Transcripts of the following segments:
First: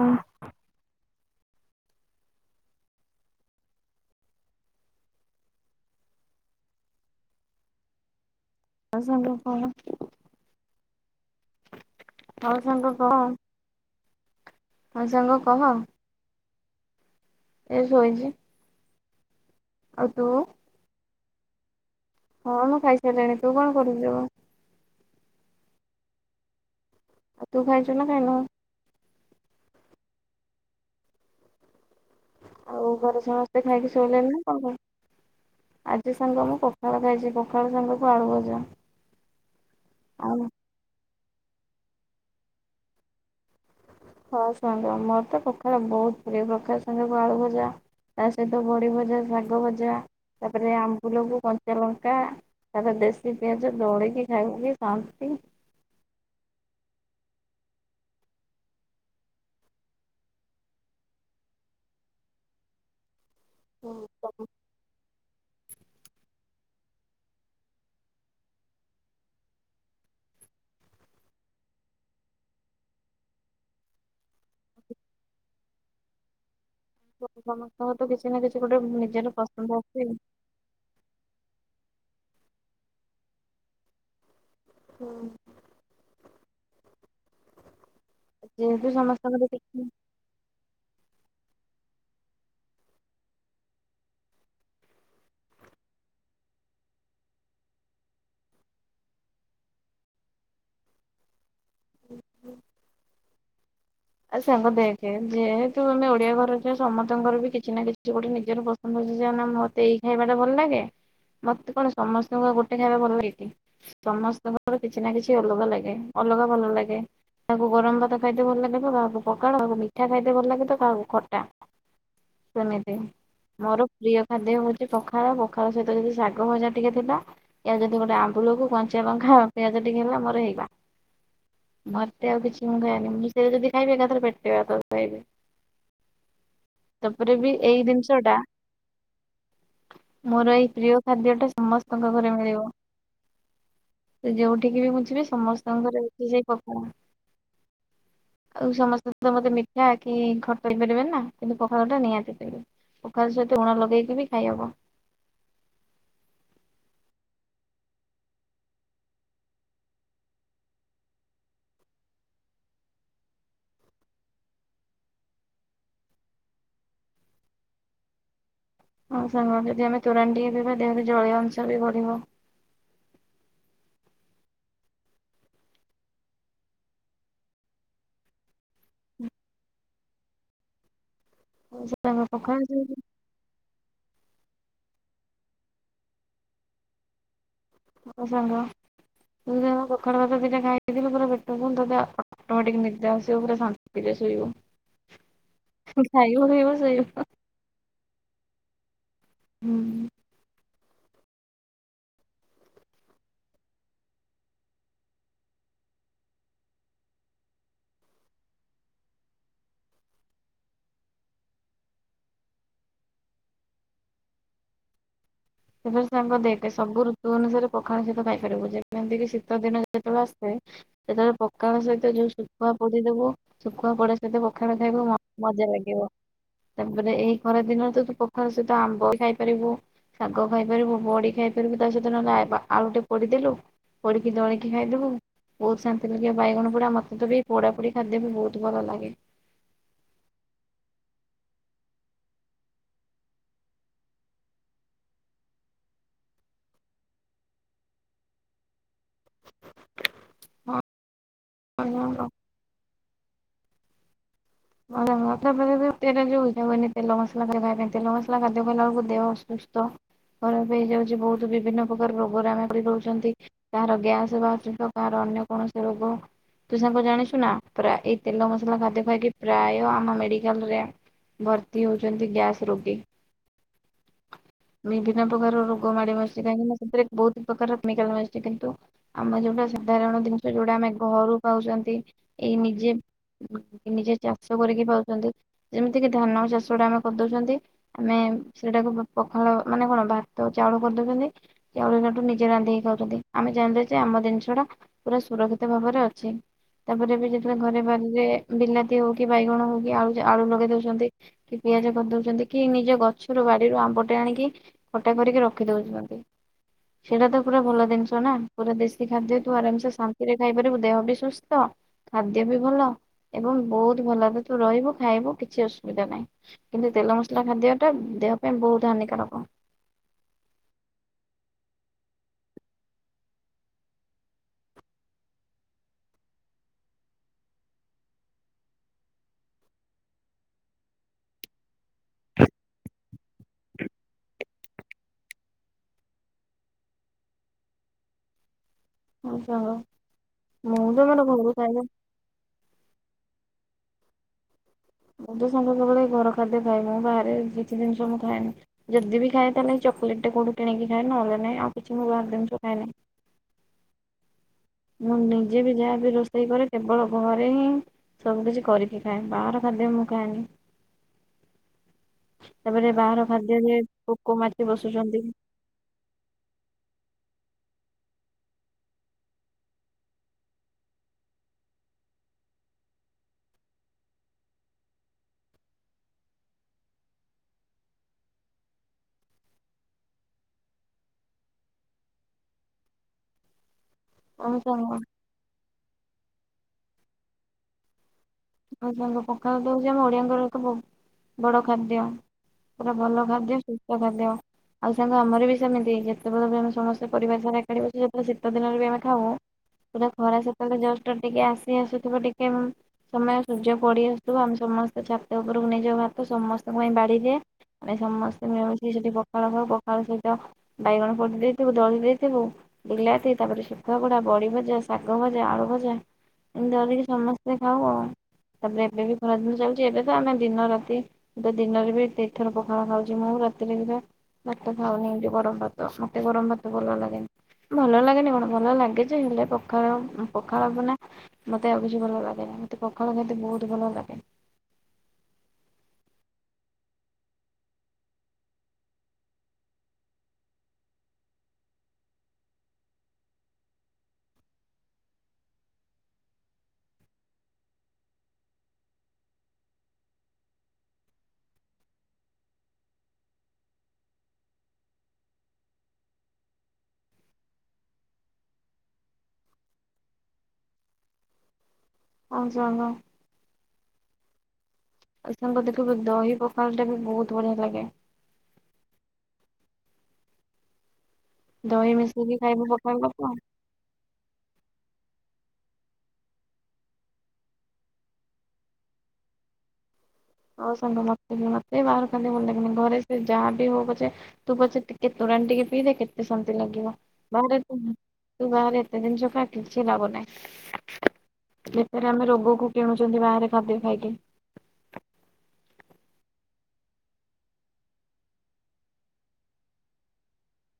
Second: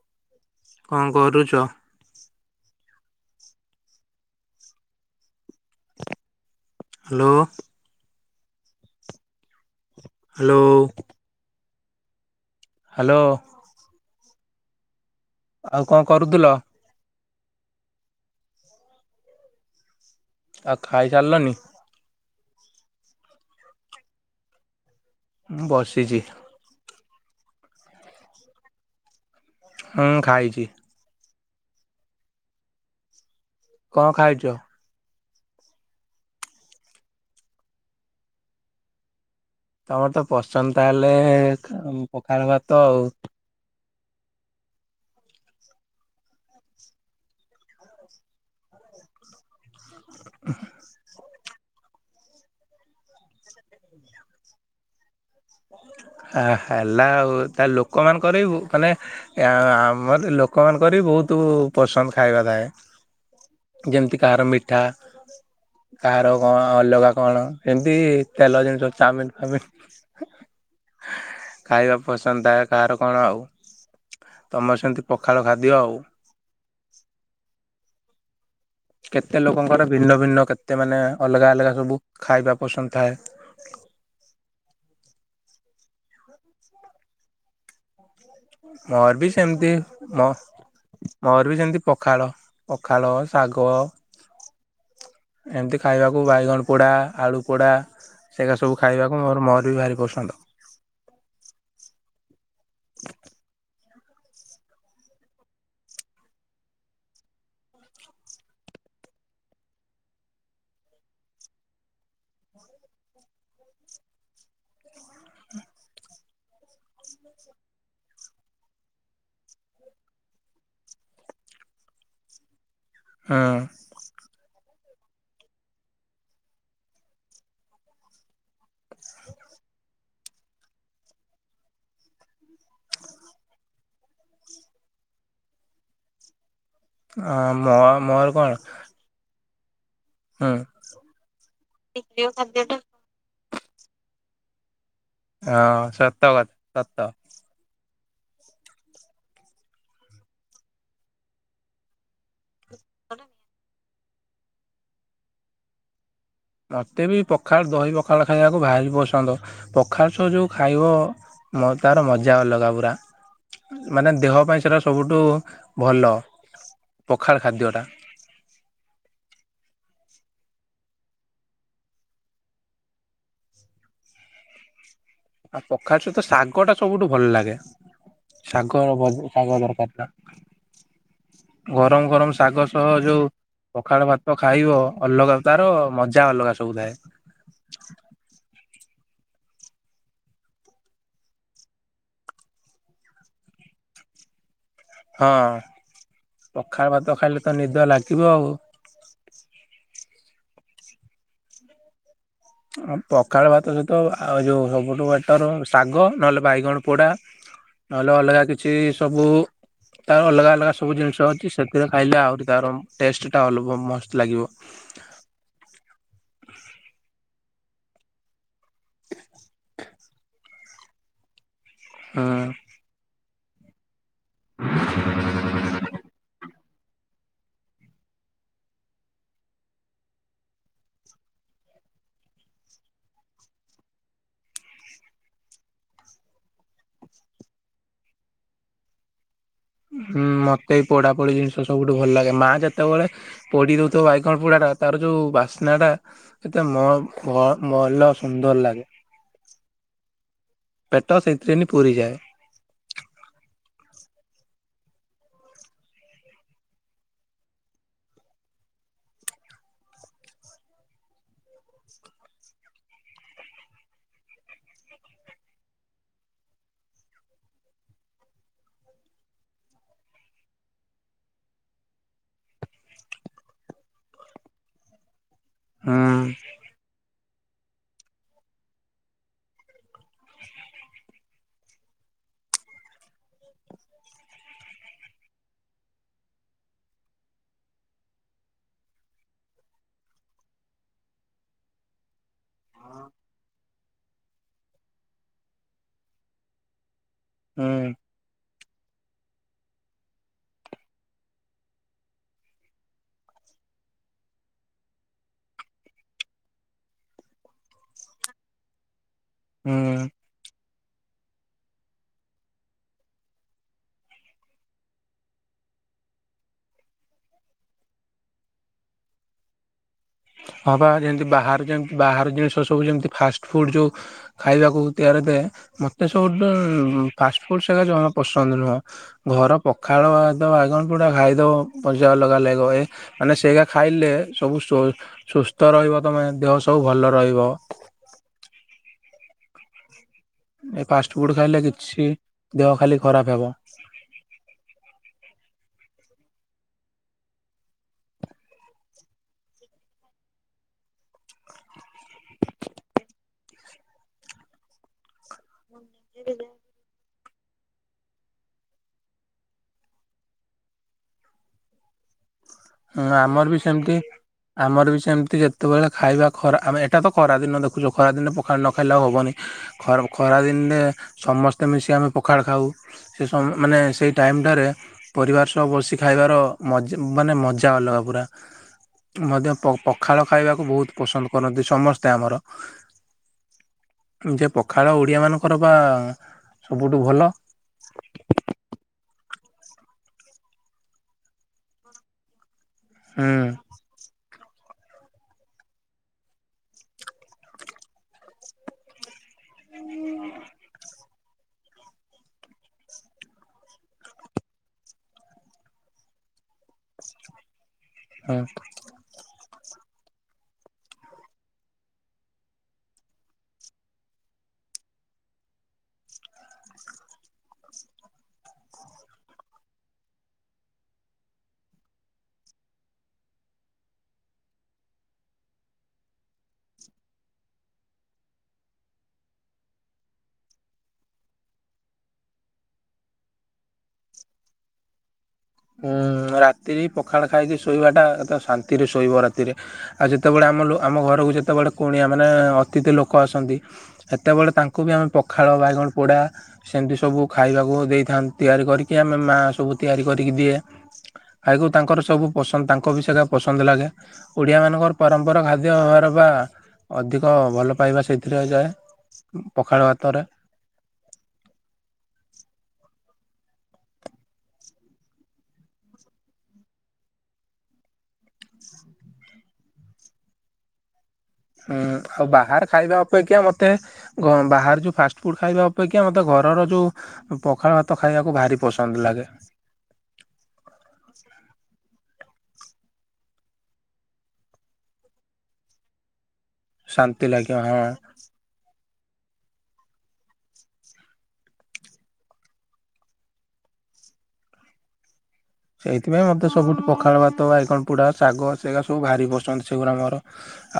ହଁ। କଣ କରୁଛ? ହ୍ୟାଲୋ। ଆ ସାଙ୍ଗ କହ। ହ୍ୟାଲୋ। ହଁ ସାଙ୍ଗ କହ। ହ୍ୟାଲୋ ହଁ ସାଙ୍ଗ କହ ଆଉ କଣ କରୁଥିଲ। ଏ ଶୋଇଚି। ଆ ତୁ। ଆ ଖାଇସାରିଲନି। ହଁ ମୁଁ ଖାଇସାରିଲିଣି ତୁ କଣ କରୁଚୁ। ମୁଁ ବସିଛି। ଆ ତୁ ଖାଇଚୁ ନା କାଇ ନୁ। ହଁ ଖାଇଚି। ଆଉ ଘରେ ସମସ୍ତେ ଖାଇକି କଣ ଶୋଇଲେଣି ନା ଖାଇଛ? କଣ କହ। ଆଜି ସାଙ୍ଗ ମୁଁ ପଖାଳ ଖାଇଛି ପଖାଳ ସାଙ୍ଗ କୁ ଆଳୁ ଭଜା। ତମର ତ ଆଉ ପସନ୍ଦ ତାହେଲେ ପଖାଳ ଭାତ ଆଉ। ହଁ ସାଙ୍ଗ ମୋର ତ ପଖାଳ ବହୁତ୍ ପ୍ରିୟ ପଖାଳ ସାଙ୍ଗକୁ ଆଳୁ ଭଜା। ତା ସହିତ ବଡି ଭଜା ଶାଗ ଭଜା ତାପରେ ଆମ୍ବୁଲ କୁ କ କଞ୍ଚାଲଙ୍କା ତାସ ଦେଶୀ ପିଆଜ ଦୋଳିକି ଖାଇବୁକି ସାନ୍ତି। ହା ହେଲା ଆଉ ତା ଲୋକମାନଙ୍କ କରେଇବୁ ମାନେ ଆମର ଲୋକମାନଙ୍କର ବହୁତ୍ ବହୁ ପସନ୍ଦ ଖାଇବା ଥାଏ। ଯେମିତି କାହାର ମିଠା। କାହାର କଣ ଅଲଗା କଣ ଏମିତି ତେଲ ଜିନିଷ ଚାମିିନ୍‌ ଫାମିିନ୍‌ ଖାଇବା ପସନ୍ଦ ଥାଏ କାହାର କଣ ଆଉ। ତମର ସେମିତି ପଖାଳ ଖାଦ୍ୟ ଆଉ। ସମସ୍ତଙ୍କ ତ କିଛି ନା କିଛି ଗୋଟେ ନିଜର ପସନ୍ଦ ଅଛି। ତେ ମାନେ ଅଲଗା ଅଲଗା ସବୁ ଖାଇବା ପସନ୍ଦ ଥାଏ। ହୁଁ। ଯେହେତୁ ମୋର ବି ସମସ୍ତଙ୍କର ସେମିତି କିଛି ମୋ ମୋର ବି ସେମିତି ପଖାଳ, ପଖାଳ, ଶାଗ ଏମିତି ଖାଇବାକୁ ବାଇଗଣ ପୋଡ଼ା, ଆଳୁ ପୋଡ଼ା ସେଇରା ସବୁ ଖାଇବାକୁ ମୋର ମୋର ବି ଭାରି ପସନ୍ଦ। ହୁଁ ହୁଁ। ଆଉ ସାଙ୍ଗ ଦେଖେ ଯେହେତୁ ଆମେ ଓଡିଆ ଘରର ଝିଅ ରହିଚନ୍ତି ସମସ୍ତଙ୍କର ବି କିଛି ନା କିଛି ଗୋଟେ ନିଜର ପ ବୁଝିଚନା ମତେ ଏଇ ଖାଇବା ଟା ଭଲ ଲାଗେ ମତେ କଣ ସମସ୍ତଙ୍କୁ ଗୋଟେ ଖାଇବା ଭଲ ଲାଗେକି। ସମସ୍ତଙ୍କର କିଛି ନା କିଛି ଅଲଗା ଲାଗେ ଅଲଗା ଭଲ ଲାଗେ। କାହାକୁ ଗରମ ଭାତ ଖାଇତେ ଭଲ ଲାଗେ ତ କାହାକୁ ପକାଳ କାହାକୁ ମିଠା ଖାଇତେ ଭଲ ଲାଗେ ତକାହାକୁ ଖଟା। ସେମିତି ହୁଁ ମୋର ପ୍ରିୟ ଖାଦ୍ୟ ହୋଉଚି ପଖାଳ ପଖାଳ ସହିତ ଯଦି ଶାଗ ଭଜା ଟିକେ ଥିଲା ଏ ଯଦି ଗୋଟେ ଆମ୍ବୁଲକୁ କଞ୍ଚା ଲଙ୍କା ପିଆଜ ଟିକେ ହେଲା ମୋର ହେଇଗଲା। ମତେ ଆଉ କିଛି ମୁଁ ଖାଏନି ମୁଁ ସେ ଯଦି ଖାଇବି ଏକାଥରେ ପେଟେ ଭାତ ଖାଇବି। ତାପରେ ବି ମୋ ଏଇ ଜିନିଷ ମୋର ଟା କଣ ହୁଁ ମୋର ଏଇ ପ୍ରିୟ ଖାଦ୍ୟଟା ସମସ୍ତଙ୍କ ଘରେ ମିଳିବ। ସେ ଯୋଉଠିକି ବି ମୁଁ ଯିବି ହଁ ସମସ୍ତଙ୍କର ଘରେ ସତ ଅଛି ସେଇ କଥା ପଖାଳ ଭାତ। ସତ ଆଉ ସମସ୍ତେ ତ ମତେ ମିଠା କି ଖଟା ଦେଇପାରିବେନି ନା କିନ୍ତୁ ପଖାଳ ଟା ନିହାତି ଦେବେ। ପଖାଳ ସହିତ ଲୁଣ ଲଗେଇକି ବି ଖାଇହବ। ମୋତେ ବି ପଖାଳ ଦହି ପଖାଳ ଖାଇବାକୁ ଭାରି ପସନ୍ଦ ପଖାଳ ସହ ଯୋଉ ଖାଇବ ମ ତାର ମଜା ଅଲଗା ପୁରା। ମାନେ ଦେହ ପାଇଁ ସେଇଟା ସବୁଠୁ ଭଲ ପଖାଳ ଖାଦ୍ୟଟା। ହଁ ସାଙ୍ଗ ଯଦି ଆମେ ତୁରାଣି ଟିକେ ପିଇବା ଦେହରେ ଜଳୀୟ ଅଂଶ ବି ବଢିବ। ଆଉ ପଖାଳ ସହିତ ଶାଗ ଟା ସବୁଠୁ ଭଲ ଲାଗେ। ଶାଗ ଭ ଶାଗ ଦରକାର୍ ନା? ଗରମ ସାଙ୍ଗ ଗରମ ପଖାଳ ଶାଗ ସହିତ ସହ ଯୋଉ ପଖାଳ ଭାତ ଖାଇବ ଅଲଗା ତାର ମଜା ଅଲଗା ସବୁଥାଏ। ହଁ ସାଙ୍ଗ ମୁଁ ଯୋଉ ପଖାଳ ଭାତ ଦିଟା ଖାଇଦେଇଥିଲି ପୁରା ପେଟ। [unintelligible] ଅଟୋ ମେଟିକ୍ ନିଦ ଆସିବ ପୁରା ଶାନ୍ତିରେ ଶୋଇବୁ ହଁ ଖାଇବୁ ପିଇବୁ ପଖାଳ ଭାତ ଶୋଇବୁ। ଖାଇଲେ ତ ନିଦ ଲାଗିବ ଆଉ। ହୁଁ। ଆଉ ପଖାଳ ଭାତ ସହିତ ଆଉ ଯୋଉ ସବୁଠୁ ବେଟର ଶାଗ ନହେଲେ ବାଇଗଣ ପୋଡା ନହେଲେ ଅଲଗା କିଛି ସବୁ। ତାର ଅଲଗା ଅଲଗା ସବୁ ଜିନିଷ ଅଛି ସେଥିରେ ଖାଇଲେ ଆହୁରି ତାର ଟେଷ୍ଟଟା ଅନୁଭବ ମସ୍ତ ଲାଗିବ। ହ [unintelligible] ସେଥିରେ ସାଙ୍ଗ ଦେଖେ ସବୁ ଋତୁ ଅନୁସାରେ ପଖାଳ ସେତ ଖାଇ ପାରିବୁ ଯେମିତିକି ଶୀତ ଦିନ ଯେତେବେଳେ ଆସେ ସେତେବେଳେ ପକାଳ ସହିତ ଯୋଉ ହୁଁ। ଶୁଖୁଆ ପୋଡ଼ି ଦେବୁ ଶୁଖୁଆ ପୋଡା ସହିତ ପଖାଳ ଖାଇବୁ ମ ମଜା ଲାଗିବ। ତାପରେ ଏଇ ଖରାଦିନରେ ତୁ ତ ପଖାର ସହିତ ଆମ୍ବ ଖାଇପାରିବୁ। ଶାଗ ଖାଇପାରିବୁ, ବଡି ଖାଇପାରିବୁ, ତା ସହିତ ନହଲେ ଆ ଆ ଆଳୁ ଟେ ପୋଡ଼ିଦେଲୁ। ପୋଡ଼ିକି ଦଳିକି ଖାଇଦବୁ। ବହୁତ୍ ଶାନ୍ତି ଲାଗେ ବାଇଗଣ ପୋଡା ମତେ ତ ବି ପୋଡା ପୋଡି ଖାଦ୍ୟ ବି ବହୁତ୍ ଭଲ ଲାଗେ। ହୁଁ ମତେ ପୋଡା ପୋଡି ଜିନିଷ ସବୁଠୁ ଭଲ ଲାଗେ ମା ଯେତେବେଳେ ପୋଡ଼ି ଦଉଥିବ ବାଇଗଣ ପୋଡାଟା ତାର ଯୋଉ ବାସ୍ନାଟା ସେଟା ମ ମ ମନ ସୁନ୍ଦର ଲାଗେ। ପେଟ ସେଇଥିରେନି ହଁ। ପୁରିଯାଏ। [unintelligible] ତେଲ ଯୋଉଚି ମୁଁ କହିନି ତେଲ ମସଲା ଖାଇ ଖାଇବା ପାଇଁ [unintelligible] ତେଲ ମସଲା ଖାଦ୍ୟ ଖାଇଲା ବେଳୁକୁ ଦେହ ଅସୁସ୍ଥ ଖରାପ ହେଇଯାଉଚି ବୋହୁତ ବିଭିନ୍ନ ପ୍ରକାର ରୋଗରେ ଆମେ ପିଡିତ ହୋଉଚନ୍ତି। କାହାର ଗ୍ୟାସ୍ ବାହାରୁଚିତ କାହାର ଅନ୍ୟ କୌଣସି ରୋଗ। ତୁ ସାଙ୍ଗ ଜାଣିଚୁ ନା ପ୍ରାୟ ଏଇ ତେଲ ମସଲା ଖାଦ୍ୟ ଖାଇକି ପ୍ରାୟ ଆମ ମେଡିକାଲରେ ଭର୍ତ୍ତି ହଉଚନ୍ତି ଗ୍ୟାସ୍ ରୋଗୀ। ବିଭିନ୍ନ ପ୍ରକାର ରୋଗ ହୁଁ ମାଡି ବସିଲାଣି ନା ସେଥିରେ ବୋହୁତ ପ୍ରକାରାର କେମିକାଲ୍ ମିଶୁଚି କିନ୍ତୁ ଆମେ ଯୋଉଟା ସାଧାରଣ ଜିନିଷ ଯୋଉଟା ଆମେ ଘରୁ ପାଉଚନ୍ତି ଏଇ ନିଜେ [inaudible] ନିଜେ ଚାଷ କରିକି ପାଉଚନ୍ତି। ଯେମିତିକ ଧାନ ଚାଷଟା ଆମେ କରିଦଉଚନ୍ତି। ଆମେ ସେଟାକୁ ପ-ପଖାଳ ମାନେ କଣ ଭାତ ଚାଉଳ କରିଦଉଚନ୍ତି ଚାଉଳ ହେଲାଠୁ ନି ନିଜେ ରାନ୍ଧକି ଖାଉଚନ୍ତି। ଆମେ ଜାଣିଲେ ଯେ ଆମ ଜିନିଷଟା ପୁରା ସୁରକ୍ଷିତ ଭାବରେ ଅଛି, ତାପରେ ବି ଯେତେବେଳେ ଘରେ ହୁଁ ବାଡିରେ ବିଲା ତି ହୋଉ କି ବାଇଗଣ ହୋଉ କି ଆଳୁ ଯା ଆଳୁ ଲଗେଇ ଦଉଚନ୍ତି। କି ପିଆଜ କରିଦଉଚନ୍ତି କି ନିଜ ଗଛରୁ ବାଡିରୁ ଆମ୍ବଟେ ଆଣିକି। ଖଟା କରିକି ରଖି ଦଉଚନ୍ତି। ସେଟା ତ ପୁରା ଭଲ ଜିନିଷ ନା। ପୁରା ଦେଶୀ ଖାଦ୍ୟ ତୁ ଆରାମସେ ହୁଁ ଶାନ୍ତିରେ ଖାଇପାରିବୁ ଦେହ ବି ସୁସ୍ଥ। ଖାଦ୍ୟ ବି ଭଲ ଏବଂ ବୋହୁତ ଭଲରେ ତୁ ରହିବୁ ଖାଇବୁ କିଛି ଅସୁବିଧା ନାହିଁ। କିନ୍ତୁ ତେଲ ମସଲା ଖାଦ୍ୟଟା ଦେହ ପାଇଁ ବୋହୁତ ହାନିକାରକ। ହଁ ପା ଯେମିତି ବାହାରେ ଯେମିତି ବାହାର ଜିନିଷ ସବୁ ଯେମିତି ଫାଷ୍ଟଫୁଡ ଯୋଉ ଖାଇବାକୁ ତିଆରି ହୋଇଥାଏ। ମତେ ସବୁଟୁ ଫାଷ୍ଟ ଫୁଡ ସେଗା ଜମା ପସନ୍ଦ ନୁହଁ। ଘର ପଖାଳ ଭାତ ବାଇଗଣ ପୋଡା ଖାଇଦବ ମଜା ଅଲାଗା ଲାଗିବ ଏ ମାନେ ସେଇଗା ଖାଇଲେ ସବୁ ସୁ-ସୁସ୍ଥ ରହିବ ତମେ ଦେହ ସବୁ ଭଲ ରହିବ। ଆଚ୍ଛା ହୋଉ। ଏଇ ଫାଷ୍ଟଫୁଡ୍ ଖାଇଲେ କିଛି ଦେହ ଖାଲି ଖରାପ ହବ। ମୁଁ ତ ସବୁବେଳେ ଏ ଘର ଖାଦ୍ୟ ଖାଏ। ମୁଁ ବାହାରେ କିଛି ଜିନିଷ ମୁଁ ଖାଏନି। ଯଦି ବି ଖାଏ ତାହେଲେ ଚକୋଲେଟ୍ ଟେ କୋଉଠୁ କିଣିକି ଖାଏ ନହେଲେ ନାଇଁ ଆଉ କିଛି ମୁଁ ବାହାର ଜିନିଷ ଖାଏ ନାହିଁ। ମୁଁ ନିଜେ ବି ଯାହାବି ରୋଷେଇ କରେ କେବଳ ଘରେ ହିଁ ସବୁକଛି କରିକି ଖାଏ ବାହାର ଖାଦ୍ୟ ମୁଁ ଖାଏନି। ତାପରେ ହଁ ବାହାର ଆମର ବି ଖାଦ୍ୟରେ ସେମିତି ପୋକ ମାଛି ଆମର ବି ବସୁଛନ୍ତି। ସେମତି ଯେତେବେଳେ ଖାଇବା ଖରା ଆମେ ଏଇଟା ତ ଖରା ଦିନ ଦେଖୁଚ ଖରା ଦିନେ ପଖା ନଖାଇଲେ ଆଉ ହବନି। ଖରା ଖରା ଦିନେ ସମସ୍ତେ ମିଶି ଆମେ ପଖାଳ ଖାଉ। ସେ ସମ ମାନେ ସେଇ ଟାଇମଟାରେ ପରିବାର ସବୁ ବସି ଖାଇବାର ମଜା ମାନେ ମଜା ସେଟା ଅଲଗା ପୁରା। ମଧ୍ୟ ପ-ପଖାଳ ଖାଇବାକୁ ବୋହୁତ ପସନ୍ଦ କରନ୍ତି ସମସ୍ତେ ଆମର। ଯେ ଆମ ସାଙ୍ଗ ପଖାଳ ଓଡିଆ ମାନଙ୍କର ପା ସବୁଠୁ ଭଲ। ଆଉ ତାଙ୍କ ପଖାଳ ତ ହୋଉଚି ଆମ ଓଡିଆଙ୍କର ତ ବୋହୁ ବଡ ଖାଦ୍ୟ। ପୁରା ଭଲ ହୁଁ ଖାଦ୍ୟ ସୁସ୍ଥ ଖାଦ୍ୟ। ଆଉ ସାଙ୍ଗ ଆମର ବି ସେମିତି ଯେତେବେଳେ ବି ଆମେ ସମସ୍ତେ ପରିବାରସାରା ଏକାଠି ବସି ଯାଉ ପୁରା ଶୀତ ଦିନରେ ବି ଆମେ ଖାଉ। ପୁରା ଖରା ସେତେବେଳେ ଜଷ୍ଟ ଟିକେ ଆସି ଆସୁଥିବ ଟିକେ ସମୟ ସୂର୍ଯ୍ୟ ପଡି ଆସୁଥିବ। ଆମେ ସମସ୍ତେ ଛାତ ଉପରକୁ ନେଇଯାଉ ଭାତ ସମ ତାଙ୍କ ପାଇଁ ବାଢି ଦିଏ ପ୍ରାଏ ହୁଁ। ସମସ୍ତେ ମିଳି ମିଶିକି ସେଠି ପଖାଳ ଖାଉ ପଖାଳ ସହିତ ବାଇଗଣ ପୋଡି ଦେଇଥିବୁ ଦଳି ଦେଇଥିବୁ। ବିଲାତି ତାପରେ ଶୁଖୁଆ ପୋଡା ବଡି ଭଜା ଶାଗ ଭଜା ଆଳୁ ଭଜା ଏମିତି ଅଧିକି ସମସ୍ତେ ଖାଉ ଆଉ। [inaudible] ତାପରେ ଏବେ ବି ଖରା ଦିନ ଚାଲିଚି ଏବେ ତ ଆମେ ଦିନ ରାତି ଏବେ ଦିନରେ ବି ତିନି ଥର ପଖାଳ ଖାଉଛି ମୁଁ ରାତିରେ ଖାଏ। ଭାତ ଖାଉନି ଯୋ ଗରମ ଭାତ ମତେ ଗରମ ଭାତ ଭଲ ଲାଗେନି। ଭଲ ଲାଗେନି କଣ ଭଲ ଲାଗେ ଯେ ହେଲେ ପଖାଳ ପଖାଳ ବିନା ମତେ ଆଉ କିଛି ଭଲ ଲାଗେ ମୋତେ ପଖାଳ ଖାଇତେ ବହୁତ ଭଲ ଲାଗେ। ଉଁ ରାତିରେ ପଖାଳ ଖାଇକି ଶୋଇବା ଟା ଶାନ୍ତିରେ ଶୋଇବ ରାତିରେ। ଆ ଯେତେବେଳେ ଆମ ଲୋ ଆମ ଘରକୁ ଯେତେବେଳେ କୁଣିଆ ମାନେ ଅତିଥି ଲୋକ ଆସନ୍ତି। ସେତେବେଳେ ତାଙ୍କୁ ବି ଆମେ ପଖାଳ, ବାଇଗଣ ପୋଡ଼ା ସେମିତି ସବୁ ଖାଇବାକୁ ଦେଇଥାନ୍ତି ତିଆରି କରିକି ଆମେ ମାଁ ସବୁ ତିଆରି କରିକି ଦିଏ। ଖାଇକୁ ତାଙ୍କର ସବୁ ପସନ୍ଦ ତାଙ୍କ ସେରା ପସନ୍ଦ ଲାଗେ। ଓଡ଼ିଆ ମାନଙ୍କର ପରମ୍ପରା ଭାବ୍ୟ ହେରା ବା ଅଧିକ ଭଲ ପାଇବା ସେଥିରେ ଯାଏ। ପଖାଳ ହାତରେ। [unintelligible] ଆଉ ସାଙ୍ଗ ଦେଖିବୁ ଦହି ପଖାଟା ବି ବହୁତ ବଢିଆ ଲାଗେ। ହୁଁ ଦହି ଆଉ ମିଶେଇକି ଖାଇବୁ ବାହାରେ ପଖାଳ ଖାଇବା ଭାତ ଅପେକ୍ଷା ମ ତେ ଘ ବାହାରେ ଯୋଉ ଫାଷ୍ଟ ଫୁଡ ଖାଇବା ଅପେକ୍ଷା ମତେ ଘରର ଯୋଉ ପଖାଳ ଭାତ ଖାଇବାକୁ ଭାରି ପସନ୍ଦ ଲାଗେ। ହଉ ସାଙ୍ଗ ମତେ ବି ମତେ ବି ବାହାର ଖାଇଲେ ଭଲ ଲାଗେନି। ଘରେ ସେ ଯାହା ବିି ହଉ ପଛେ ତୁ ପଛେ ଟିକେ ତୋରାଣି ଟିକେ ପିଇଦେ କେତେ ଶାନ୍ତି ଲାଗିବ ଶାନ୍ତି ଲାଗିବ ବାହାରେ ହଁ। ତୁ ବାହାରେ ଏତେ ଜିନିଷ ଖାଁ କିଛି ଲାଭ ନାହିଁ। ବେକାର ଆମେ ରୋଗକୁ କିନୁଛୁନ୍ତି ବାହାରେ ଖାଦ୍ୟ ଖାଇକି। ସେଇଥିପାଇଁ ମତେ ସବୁଠୁ ପଖାଳ ଭାତ, ବାଇଗଣ ପୁଡା, ଶାଗ ସେଇଅକ ସବୁ ଭାରି ବସନ୍ଦ ସେଗୁରା ମୋର।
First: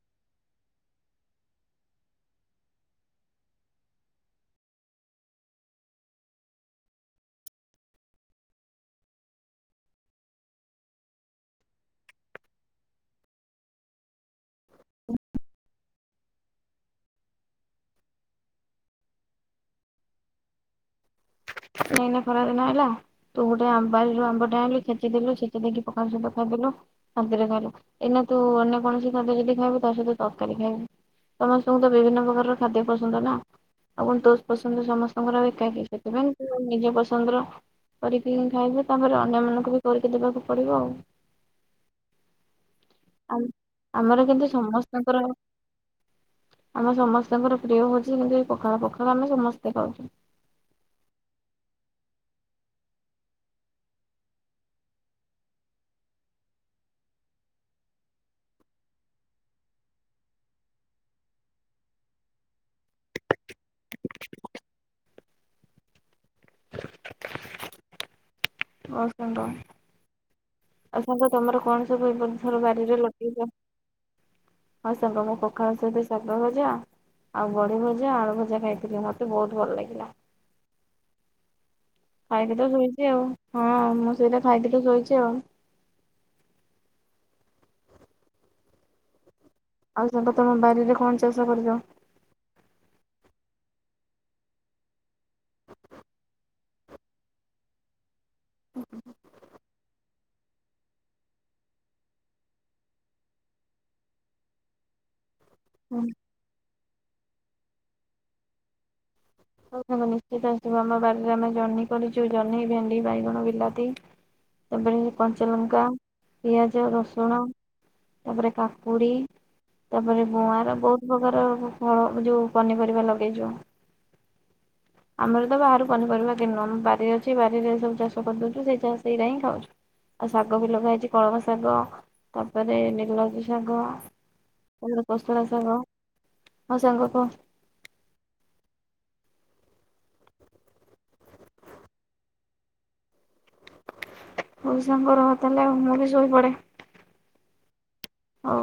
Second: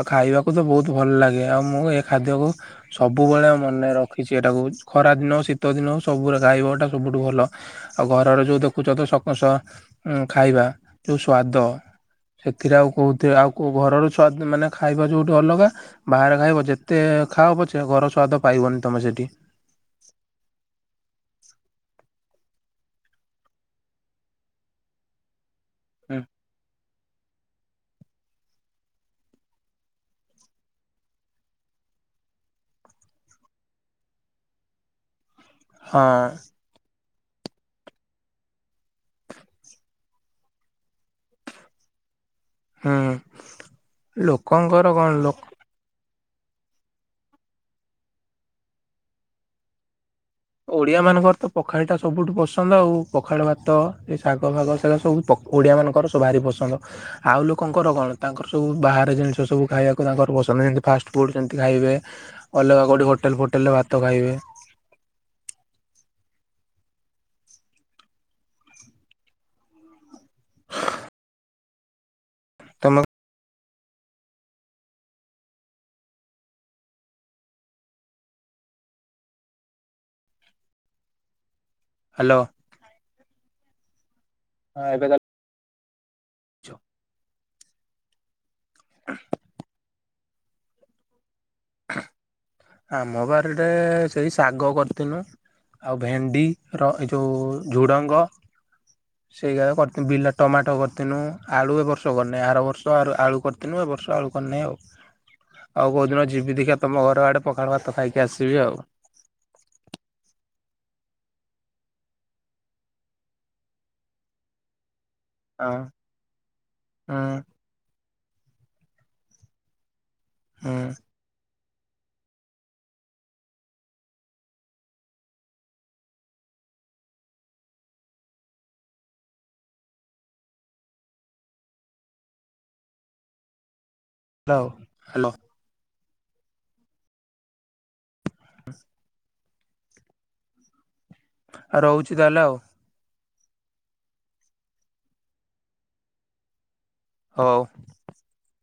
ଆଉ ଖାଇବାକୁ ତ ବହୁତ ଭଲ ଲାଗେ ଆଉ ମୁଁ ଏ ଖାଦ୍ୟକୁ ସବୁବେଳେ ମନେ ରଖିଛି ଏଟାକୁ। ଖରା ଦିନ, ଶୀତ ଦିନ ହଉ ସବୁରେ ଗାଇବ ଏଟା ସବୁଠୁ ଭଲ। [unintelligible] ସେଥିରେ ଆଉ କହୁଥିରେ ଆଉ କେଉଁ ଘର ସ୍ୱାଦ ମାନେ ଖାଇବା ଯେଉଁଠି ଅଲଗା। ବାହାରେ ଖାଇବ ଯେତେ ଖାଅ ପଛେ ଘର ସ୍ୱାଦ ପାଇବନି ତମେ ସେଠି। ଏଇନା ଖରା ଦିନ ଆଇଲା ତୁ ଗୋଟେ ଆମ୍ୱ ଯୋ ଆମ୍ବଟେ ଆଣିଲି ଖେଚିଦେଲୁ ହୁଁ। [unintelligible] ଏଇନା ତୁ ଅନ୍ୟ କୌଣସି ଖାଦ୍ୟ ଯଦି ଖାଇବୁ ତା ସହିତ ତରକାରୀ ଖାଇବୁ। ସମସ୍ତଙ୍କୁ ତ ବିଭିନ୍ନ ପ୍ରକାରର ଖାଦ୍ୟ ପସନ୍ଦ ନା ଆଉ କଣ ତୋ ପସନ୍ଦ ସମ [unintelligible] ଏକାକି ହଁ ସେଥିପାଇଁ ନିଜ ପସନ୍ଦର କରିକି ଖାଇବୁ। ତାପରେ ଅନ୍ୟ ମାନଙ୍କୁ ବି କରିକି ଦେବାକୁ ପଡିବ ଆଉ। [unintelligible] ଆ ଆମର କିନ୍ତୁ ଲୋକଙ୍କର କଣ ସମସ୍ତଙ୍କର ଲୋ ଆମେ ସମସ୍ତଙ୍କର ପ୍ରିୟ ହଉଚି କିମିତି ଏ ପଖାଳ ପଖାଳ ଆମେ ସମସ୍ତେ ଖାଉ। ଓଡିଆ ମାନଙ୍କର ତ ପଖାଳ ଟା ସବୁଠୁ ପସନ୍ଦ ଆଉ। ପଖାଳ ଭାତ, ଶାଗ ଫାଗ ସେରି ସବୁ ତ ଓଡ଼ିଆ ମାନଙ୍କର ସବୁ ଭାରି ପସନ୍ଦ। ଆଉ ଲୋକଙ୍କର କଣ ତାଙ୍କର ସବୁ ବାହାରେ ଜିନିଷ ସବୁ ଖାଇବାକୁ ତାଙ୍କର ପସନ୍ଦ, ଯେମିତି ଫାଷ୍ଟଫୁଡ ଯେମିତି ଖାଇବେ। ଅଲଗା କୋଉଠି ହୋଟେଲ ହୋଟେଲ ରେ ଭାତ ଫାତ ଖାଇବେ। ଅ ସାଙ୍ଗ ଆଉ ସାଙ୍ଗ ତମର କଣ ସବୁ ତମ [unintelligible] ଆଉ ବଡି ଭଜା, ଆଳୁ ଭଜା ଖାଇଥିଲି ମତେ ବହୁତ ଭଲ ଲାଗିଲା। ହ୍ୟାଲୋ। ଖାଇକି ତ ଶୋଇଚି ଆଉ ହଁ ମୁଁ ସେଇଟା ଖାଇଲି ତ ହଁ ଏବେ ଶୋଇଛି ଆଉ। [unintelligible] ଆଉ ସାଙ୍ଗ ତମ ବାରିରେ କଣ ଚାଷ କରିଚ? ଆମ ବାରିରେ ସେଇ ଶାଗ କରଥିନୁ। ଆଉ ଭେଣ୍ଡି ର ଏ ଯୋଉ ଝୁଡ଼ଙ୍ଗ। ଉଁ ହୁଁ ହୁଁ। ସେଇଗା କରିିଥି ବିଲ ଟମାଟ କରିଥିନୁ ଆଳୁ ଏ ବର୍ଷ କରନେଇ ଆର ବର୍ଷ ଆରୁ ଆଳୁ କର ନୁ ଏ ବର୍ଷ ଆଳୁ କରିନେଇ ଆଉ। ଆଉ କୋଉ ଦିନ ଯିବି ଦେଖିଆ ତମ ଘର ଆଡ଼େ ପଖାଳ ଭାତ ଖାଇକି ଆସିବି ଆଉ। ହଉ ସାଙ୍ଗ ନିଶ୍ଚିତ ଆସିବ ଆମ ବାରିରେ ଆମେ ଜହ୍ନି କରିଚୁ ଜହ୍ନି ଭେଣ୍ଡି, ବାଇଗଣ, ବିଲାତି। କଦଳୀ, ହଁ କଞ୍ଚାଲଙ୍କା, ପିଆଜ, ରସୁଣ ହୁଁ ତାପରେ କାକୁଡ଼ି। ତାପରେ ହୁଁ ଗୁଆଁର ବୋହୁତ ପକାର ଫଳ ଯୋଉ ପନିପରିବା ଲଗେଇଚୁ। ଆମର ତ ବାହାରୁ ପନିପରିବା କିଣନୁ ଆମ ବାରି ଅଛି ବାରିରେ ସବୁ ଚାଷ କରିଦୋଉଚୁ ସେଇଥା ସେଇରା ହିଁ ଖାଉଚୁ। ଆଉ ଶାଗ ବି ଲଗା ହେଇଚି କଳମ ଶାଗ ତାପରେ ନିଲଜି ଶାଗ। ହ୍ୟାଲୋ ଉର ହ୍ୟାଲୋ କୋଶଳା ଶାଗ ହଉ ସାଙ୍ଗ କ। ହେସ୍ ଆଉ ରହୁଚି ତାହେଲେ ଆଉ। ହଉ ସାଙ୍ଗ ରହ ତାହାଲେ ଆଉ ମୁଁ ବି ଶୋଇପଡ଼େ। ହଉ। ଅ